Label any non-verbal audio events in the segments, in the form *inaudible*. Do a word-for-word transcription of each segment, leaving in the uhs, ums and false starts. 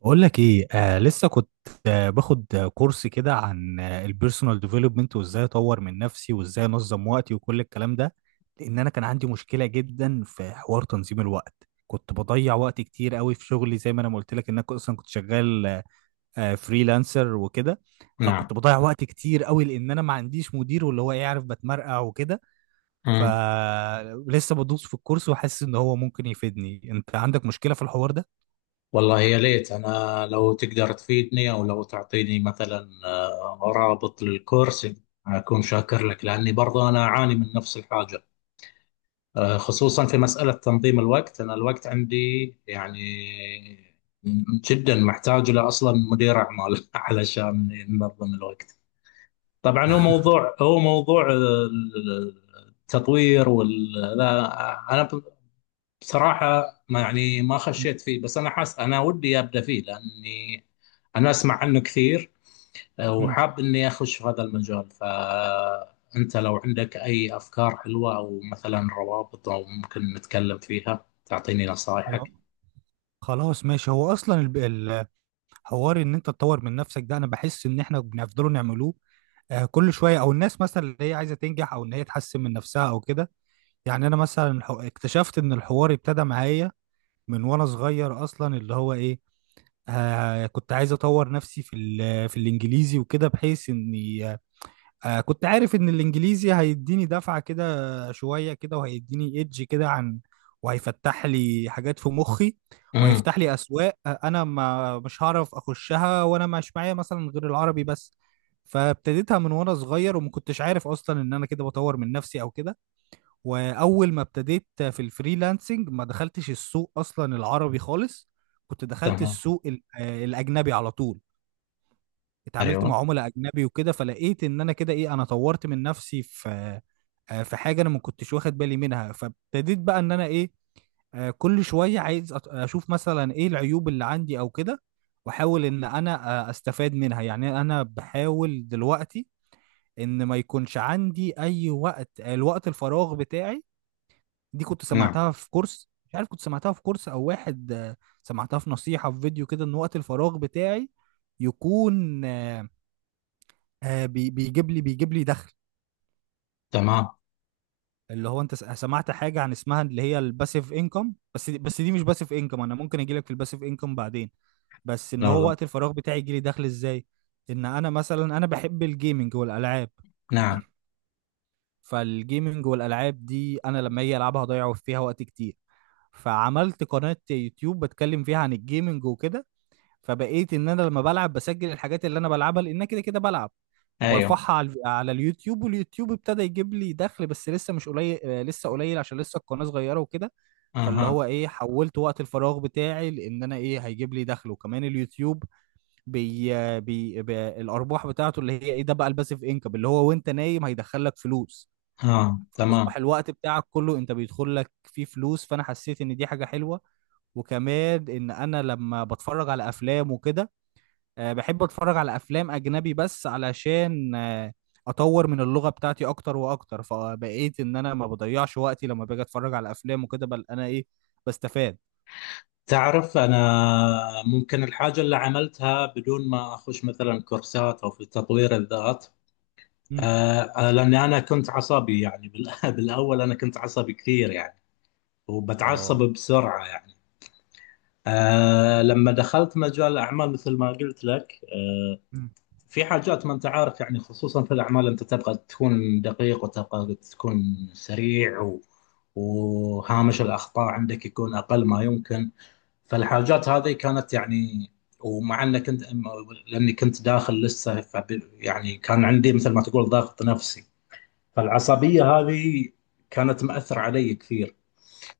بقول لك ايه، آه لسه كنت آه باخد آه، كورس كده عن آه البيرسونال ديفلوبمنت، وازاي اطور من نفسي وازاي انظم وقتي وكل الكلام ده. لان انا كان عندي مشكله جدا في حوار تنظيم الوقت، كنت بضيع وقت كتير قوي في شغلي، زي ما انا ما قلت لك ان انا اصلا كنت شغال آه فريلانسر وكده. نعم. فكنت بضيع وقت كتير قوي لان انا ما عنديش مدير، واللي هو يعرف بتمرقع وكده. مم. فلسه بدوس في الكورس وحاسس ان هو ممكن يفيدني. انت عندك مشكله في الحوار ده؟ والله، يا ليت أنا لو تقدر تفيدني أو لو تعطيني مثلا آه، رابط للكورس. أكون شاكر لك لأني برضه أنا أعاني من نفس الحاجة. آه، خصوصا في مسألة تنظيم الوقت، أنا الوقت عندي يعني جدا محتاج له أصلا مدير أعمال *laughs* علشان ينظم الوقت. طبعا هو موضوع هو موضوع آه، التطوير وال لا. أنا بصراحة ما يعني ما مم. خشيت فيه، بس أنا حاس أنا ودي أبدأ فيه لأني أنا أسمع عنه كثير، مم. وحاب إني أخش في هذا المجال. فأنت لو عندك أي أفكار حلوة أو مثلا روابط أو ممكن نتكلم فيها تعطيني خلاص. نصائحك. خلاص ماشي، هو اصلا الب- الحوار ان انت تطور من نفسك ده، انا بحس ان احنا بنفضلوا نعملوه آه، كل شويه، او الناس مثلا اللي هي عايزه تنجح او ان هي تحسن من نفسها او كده. يعني انا مثلا الح- اكتشفت ان الحوار ابتدى معايا من وانا صغير اصلا، اللي هو ايه، آه كنت عايز اطور نفسي في ال- في الانجليزي وكده، بحيث اني آه كنت عارف ان الانجليزي هيديني دفعة كده، شوية كده، وهيديني ايدج كده عن، وهيفتح لي حاجات في مخي، امم. وهيفتح لي اسواق، آه، انا ما مش هعرف اخشها وانا مش معايا مثلا غير العربي بس. فابتديتها من وانا صغير، وما كنتش عارف اصلا ان انا كده بطور من نفسي او كده. واول ما ابتديت في الفريلانسنج ما دخلتش السوق اصلا العربي خالص، كنت دخلت تمام. السوق ال- آه، الاجنبي على طول. اتعاملت مع أيوه. عملاء اجنبي وكده، فلقيت ان انا كده ايه، انا طورت من نفسي في آه، في حاجه انا ما كنتش واخد بالي منها. فابتديت بقى ان انا ايه، آه، كل شويه عايز أت- اشوف مثلا ايه العيوب اللي عندي او كده، واحاول ان انا آه، استفاد منها. يعني انا بحاول دلوقتي ان ما يكونش عندي اي وقت آه، الوقت الفراغ بتاعي. دي كنت نعم. سمعتها في كورس، مش عارف كنت سمعتها في كورس او واحد، آه، سمعتها في نصيحه في فيديو كده، ان وقت الفراغ بتاعي يكون آه، آه بي بيجيب لي بيجيب لي دخل. تمام. اللي هو انت س- سمعت حاجه عن اسمها اللي هي الباسيف انكم، بس دي بس دي مش باسيف انكم، انا ممكن اجي لك في الباسيف انكم بعدين. بس ان لا، هو لا. وقت الفراغ بتاعي يجي لي دخل ازاي؟ ان انا مثلا انا بحب الجيمنج والالعاب، نعم. فالجيمنج والالعاب دي انا لما اجي العبها هضيع فيها وقت كتير. فعملت قناه يوتيوب بتكلم فيها عن الجيمنج وكده. فبقيت ان انا لما بلعب بسجل الحاجات اللي انا بلعبها، لان أنا كده كده بلعب، أيوه. وبرفعها على الف- على اليوتيوب. واليوتيوب ابتدى يجيب لي دخل، بس لسه مش قليل، آه، لسه قليل عشان لسه القناة صغيرة وكده. فاللي هو أها. ايه، حولت وقت الفراغ بتاعي لان انا ايه هيجيب لي دخل. وكمان اليوتيوب بي بي, بي الارباح بتاعته اللي هي ايه، ده بقى الباسيف انكم، اللي هو وانت نايم هيدخل لك فلوس. آه، تمام. فاصبح الوقت بتاعك كله انت بيدخل لك فيه فلوس، فانا حسيت ان دي حاجة حلوة. وكمان ان انا لما بتفرج على افلام وكده، آه، بحب اتفرج على افلام اجنبي بس علشان آه، اطور من اللغه بتاعتي اكتر واكتر. فبقيت ان انا ما بضيعش وقتي لما باجي اتفرج على افلام وكده، بل انا ايه، بستفاد. تعرف أنا ممكن الحاجة اللي عملتها بدون ما أخش مثلا كورسات أو في تطوير الذات. مم. آه، آه، لاني انا كنت عصبي، يعني بال- *laughs* بالاول انا كنت عصبي كثير يعني، وبتعصب اه. بسرعه يعني. آه، لما دخلت مجال الاعمال مثل ما قلت لك آه، مم. في حاجات ما انت عارف يعني، خصوصا في الاعمال انت تبغى تكون دقيق وتبغى تكون سريع و وهامش الاخطاء عندك يكون اقل ما يمكن. فالحاجات هذه كانت يعني، ومع انك كنت، لاني كنت داخل لسه، فب- يعني كان عندي مثل ما تقول ضغط نفسي. فالعصبية هذه كانت مأثرة علي كثير،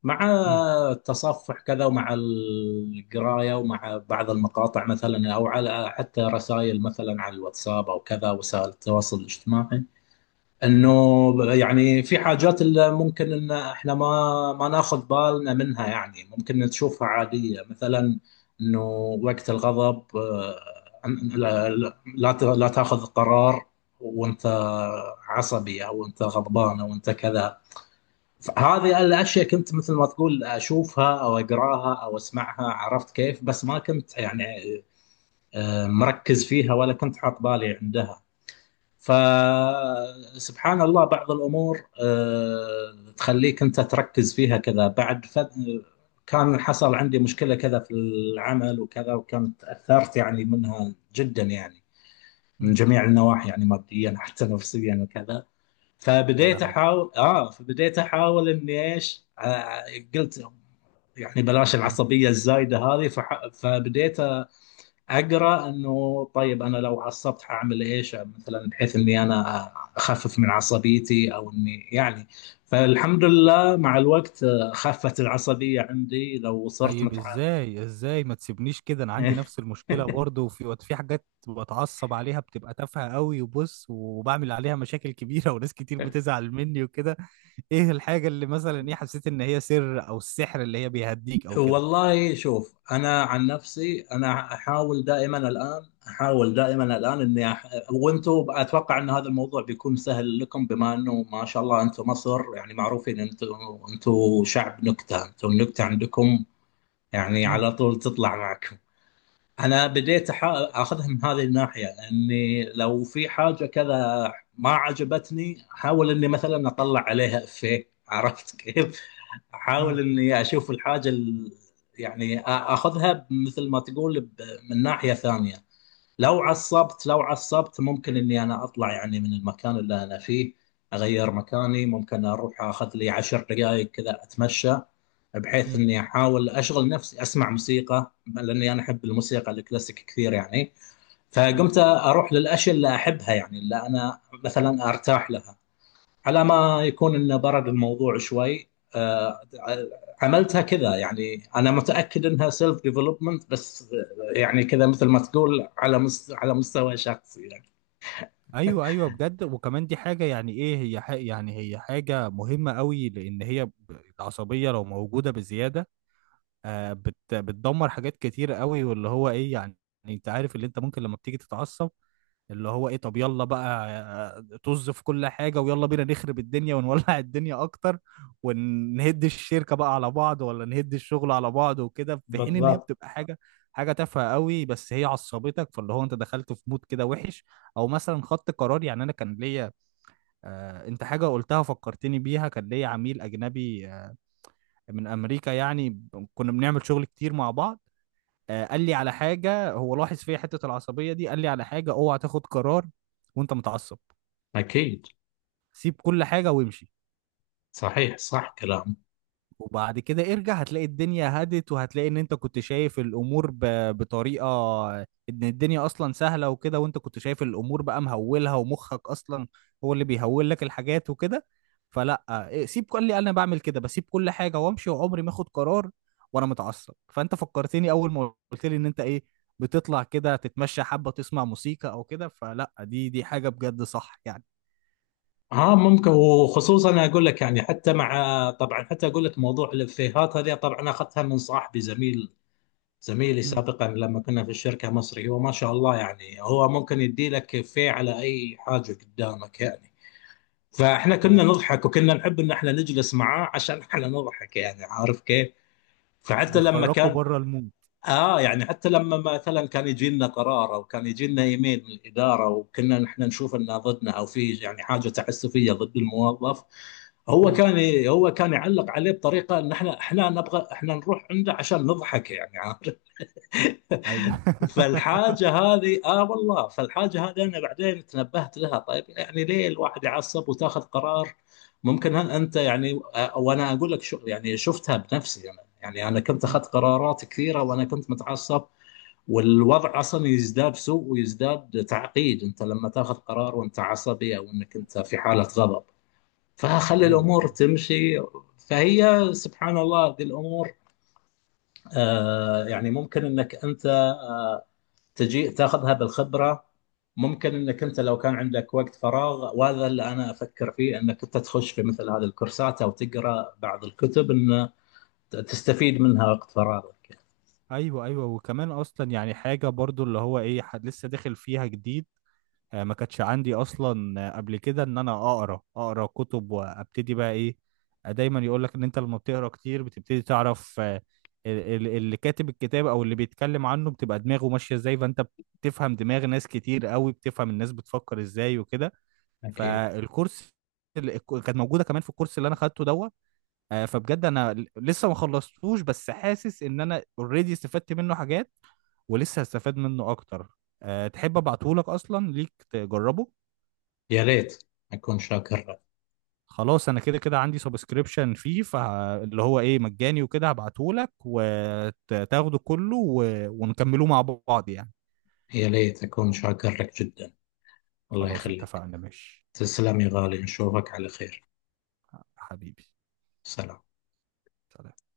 مع مم. التصفح كذا ومع القراية ومع بعض المقاطع مثلا، أو على حتى رسائل مثلا على الواتساب أو كذا وسائل التواصل الاجتماعي، مم. انه يعني في حاجات اللي ممكن ان احنا ما ما ناخذ بالنا منها، يعني ممكن تشوفها عادية مثلا. انه وقت الغضب، آه، لا، لا ت- لا تاخذ قرار وانت عصبي او انت غضبان او انت كذا. هذه الاشياء كنت مثل ما تقول اشوفها او اقراها او اسمعها، عرفت كيف؟ بس ما كنت يعني آه، مركز فيها ولا كنت حاط بالي عندها. فسبحان الله بعض الأمور آه، تخليك أنت تركز فيها كذا بعد. ف... كان حصل عندي مشكلة كذا في العمل وكذا، وكنت تأثرت يعني منها جدا يعني، من مم. جميع النواحي يعني، ماديا حتى نفسيا وكذا. يا فبديت لهوي. أحاول آه فبديت أحاول إني إيش، آه، قلت يعني بلاش مم. العصبية الزايدة هذه. فح... فبديت اقرا انه طيب انا لو عصبت حاعمل ايش مثلا، بحيث اني انا اخفف من عصبيتي او اني يعني. فالحمد لله مع الوقت آه، خفت العصبيه عندي لو صرت طيب متعال. ازاي؟ ازاي ما تسيبنيش كده، انا عندي نفس المشكله *laughs* برضه. وفي في حاجات بتعصب عليها بتبقى تافهه قوي، وبص، وبعمل عليها مشاكل كبيره *laughs* وناس كتير بتزعل مني وكده. ايه الحاجه اللي مثلا ايه حسيت ان هي سر او السحر اللي هي بيهديك او كده؟ والله، شوف انا عن نفسي، انا احاول دائما الان احاول دائما الان اني أح... وانتم اتوقع ان هذا الموضوع بيكون سهل لكم، بما انه ما شاء الله انتم مصر يعني معروفين، انتم انتم شعب نكته، انتم النكته عندكم يعني امم. على طول تطلع معكم. انا بديت أحا- اخذها من هذه الناحيه، اني لو في حاجه كذا ما عجبتني احاول اني مثلا اطلع عليها افيه، عرفت كيف؟ *laughs* احاول امم. اني اشوف الحاجه ال- يعني آ- اخذها مثل ما تقول ب- من ناحيه ثانيه. لو عصبت لو عصبت ممكن اني انا اطلع يعني من المكان اللي انا فيه، اغير مكاني، ممكن اروح اخذ لي عشر دقائق كذا اتمشى، بحيث امم. اني احاول اشغل نفسي، اسمع موسيقى لاني انا احب الموسيقى الكلاسيك كثير يعني. امم. فقمت اروح للاشياء اللي احبها، يعني اللي انا مثلا ارتاح لها، على ما يكون انه برد الموضوع شوي. آه، عملتها كذا يعني، انا متاكد انها سيلف ديفلوبمنت بس، آه، يعني كذا مثل ما تقول على مست... على مستوى شخصي يعني. ايوه، ايوه بجد. وكمان دي حاجه يعني ايه، هي حاجة، يعني هي حاجه مهمه قوي، لان هي ب- العصبيه لو موجوده بزياده، آه، بت بتدمر حاجات كتير قوي. واللي هو ايه، يعني انت عارف اللي انت ممكن لما بتيجي تتعصب اللي هو ايه، طب يلا بقى، آه، طز في كل حاجة، ويلا بينا نخرب الدنيا ونولع *laughs* الدنيا اكتر، ونهد الشركة بقى على بعض، ولا نهد الشغل على بعض وكده، في حين ان هي بالضبط. بتبقى حاجة، حاجة تافهة قوي، بس هي عصبتك، فاللي هو انت دخلت في مود كده وحش. او مثلا خدت قرار. يعني انا كان ليا، آه انت حاجة قلتها فكرتني بيها، كان ليا عميل اجنبي آه، من امريكا، يعني ب- كنا بنعمل شغل كتير مع بعض. آه، قال لي على حاجه، هو لاحظ فيا حته العصبيه دي، قال لي على حاجه: اوعى تاخد قرار وانت متعصب، أكيد. سيب كل حاجه وامشي، صحيح، صح كلامك. وبعد كده ارجع هتلاقي الدنيا هدت، وهتلاقي ان انت كنت شايف الامور ب... بطريقة ان الدنيا اصلا سهلة وكده، وانت كنت شايف الامور بقى مهولها، ومخك اصلا هو اللي بيهول لك الحاجات وكده. فلا إيه، سيب كل اللي انا بعمل كده، بسيب كل حاجة وامشي، وعمري ما اخد قرار وانا متعصب. فانت فكرتني اول ما قلت لي ان انت ايه، بتطلع كده تتمشى حبة، تسمع موسيقى او كده. فلا دي دي حاجة بجد صح يعني. ها ممكن، وخصوصا أنا اقول لك يعني، حتى مع، طبعا حتى اقول لك موضوع الافيهات هذه طبعا اخذتها من صاحبي زميل، زميلي امم. سابقا لما كنا في الشركه مصري. هو ما شاء الله يعني، هو ممكن يدي لك افيه على اي حاجه قدامك يعني. فاحنا آه، كنا نضحك وكنا نحب ان احنا نجلس معاه عشان احنا نضحك، يعني عارف كيف؟ فحتى لما بيخرجوا كان، بره المود. اه، يعني حتى لما مثلا كان يجي لنا قرار او كان يجي لنا ايميل من الاداره، وكنا نحن نشوف انه ضدنا او في يعني حاجه تعسفيه ضد الموظف، هو امم. كان ي- هو كان يعلق عليه بطريقه، ان احنا احنا نبغى احنا نروح عنده عشان نضحك يعني، عارف؟ ايوه. *laughs* *laughs* فالحاجه هذه، اه والله، فالحاجه هذه انا بعدين تنبهت لها. طيب يعني ليه الواحد يعصب وتاخذ قرار؟ ممكن هل انت يعني، آه، وانا اقول لك شو، يعني شفتها بنفسي، انا يعني انا كنت مم. اخذت قرارات كثيره وانا كنت متعصب، والوضع اصلا يزداد سوء ويزداد تعقيد انت لما تاخذ قرار وانت عصبي او انك انت في حاله غضب. فخلي ايوه، الامور ايوه. تمشي. فهي سبحان الله ذي الامور آه يعني، ممكن انك انت آه تجي تاخذها بالخبره. ممكن انك انت لو كان عندك وقت فراغ، وهذا اللي انا افكر فيه، انك انت تخش في مثل هذه الكورسات او تقرا بعض الكتب ان تستفيد منها وقت فراغك. ايوه، ايوه، وكمان اصلا يعني حاجه برضو اللي هو ايه، حد لسه داخل فيها جديد، آه، ما كانتش عندي اصلا آه، قبل كده ان انا اقرا اقرا كتب. وابتدي بقى ايه، آه، دايما يقول لك ان انت لما بتقرا كتير بتبتدي تعرف آه، ال- ال- اللي كاتب الكتاب او اللي بيتكلم عنه بتبقى دماغه ماشيه ازاي، فانت بتفهم دماغ ناس كتير قوي، بتفهم الناس بتفكر ازاي وكده. اكيد. فالكورس اللي كانت موجوده كمان في الكورس اللي انا خدته دوت، آه، فبجد انا ل- لسه ما خلصتوش، بس حاسس ان انا اوريدي استفدت منه حاجات، ولسه هستفاد منه اكتر. أه، تحب ابعتهولك؟ اصلا ليك تجربه. يا ريت، اكون شاكر. خلاص، انا كده كده عندي سبسكريبشن فيه، فاللي هو ايه مجاني وكده، هبعتهولك وتاخده كله و... ونكملوه مع بعض يعني. يا ليت أكون شاكر لك جدا. الله خلاص، يخليك. اتفقنا ماشي. تسلم يا غالي، نشوفك على خير. حبيبي. سلام. سلام.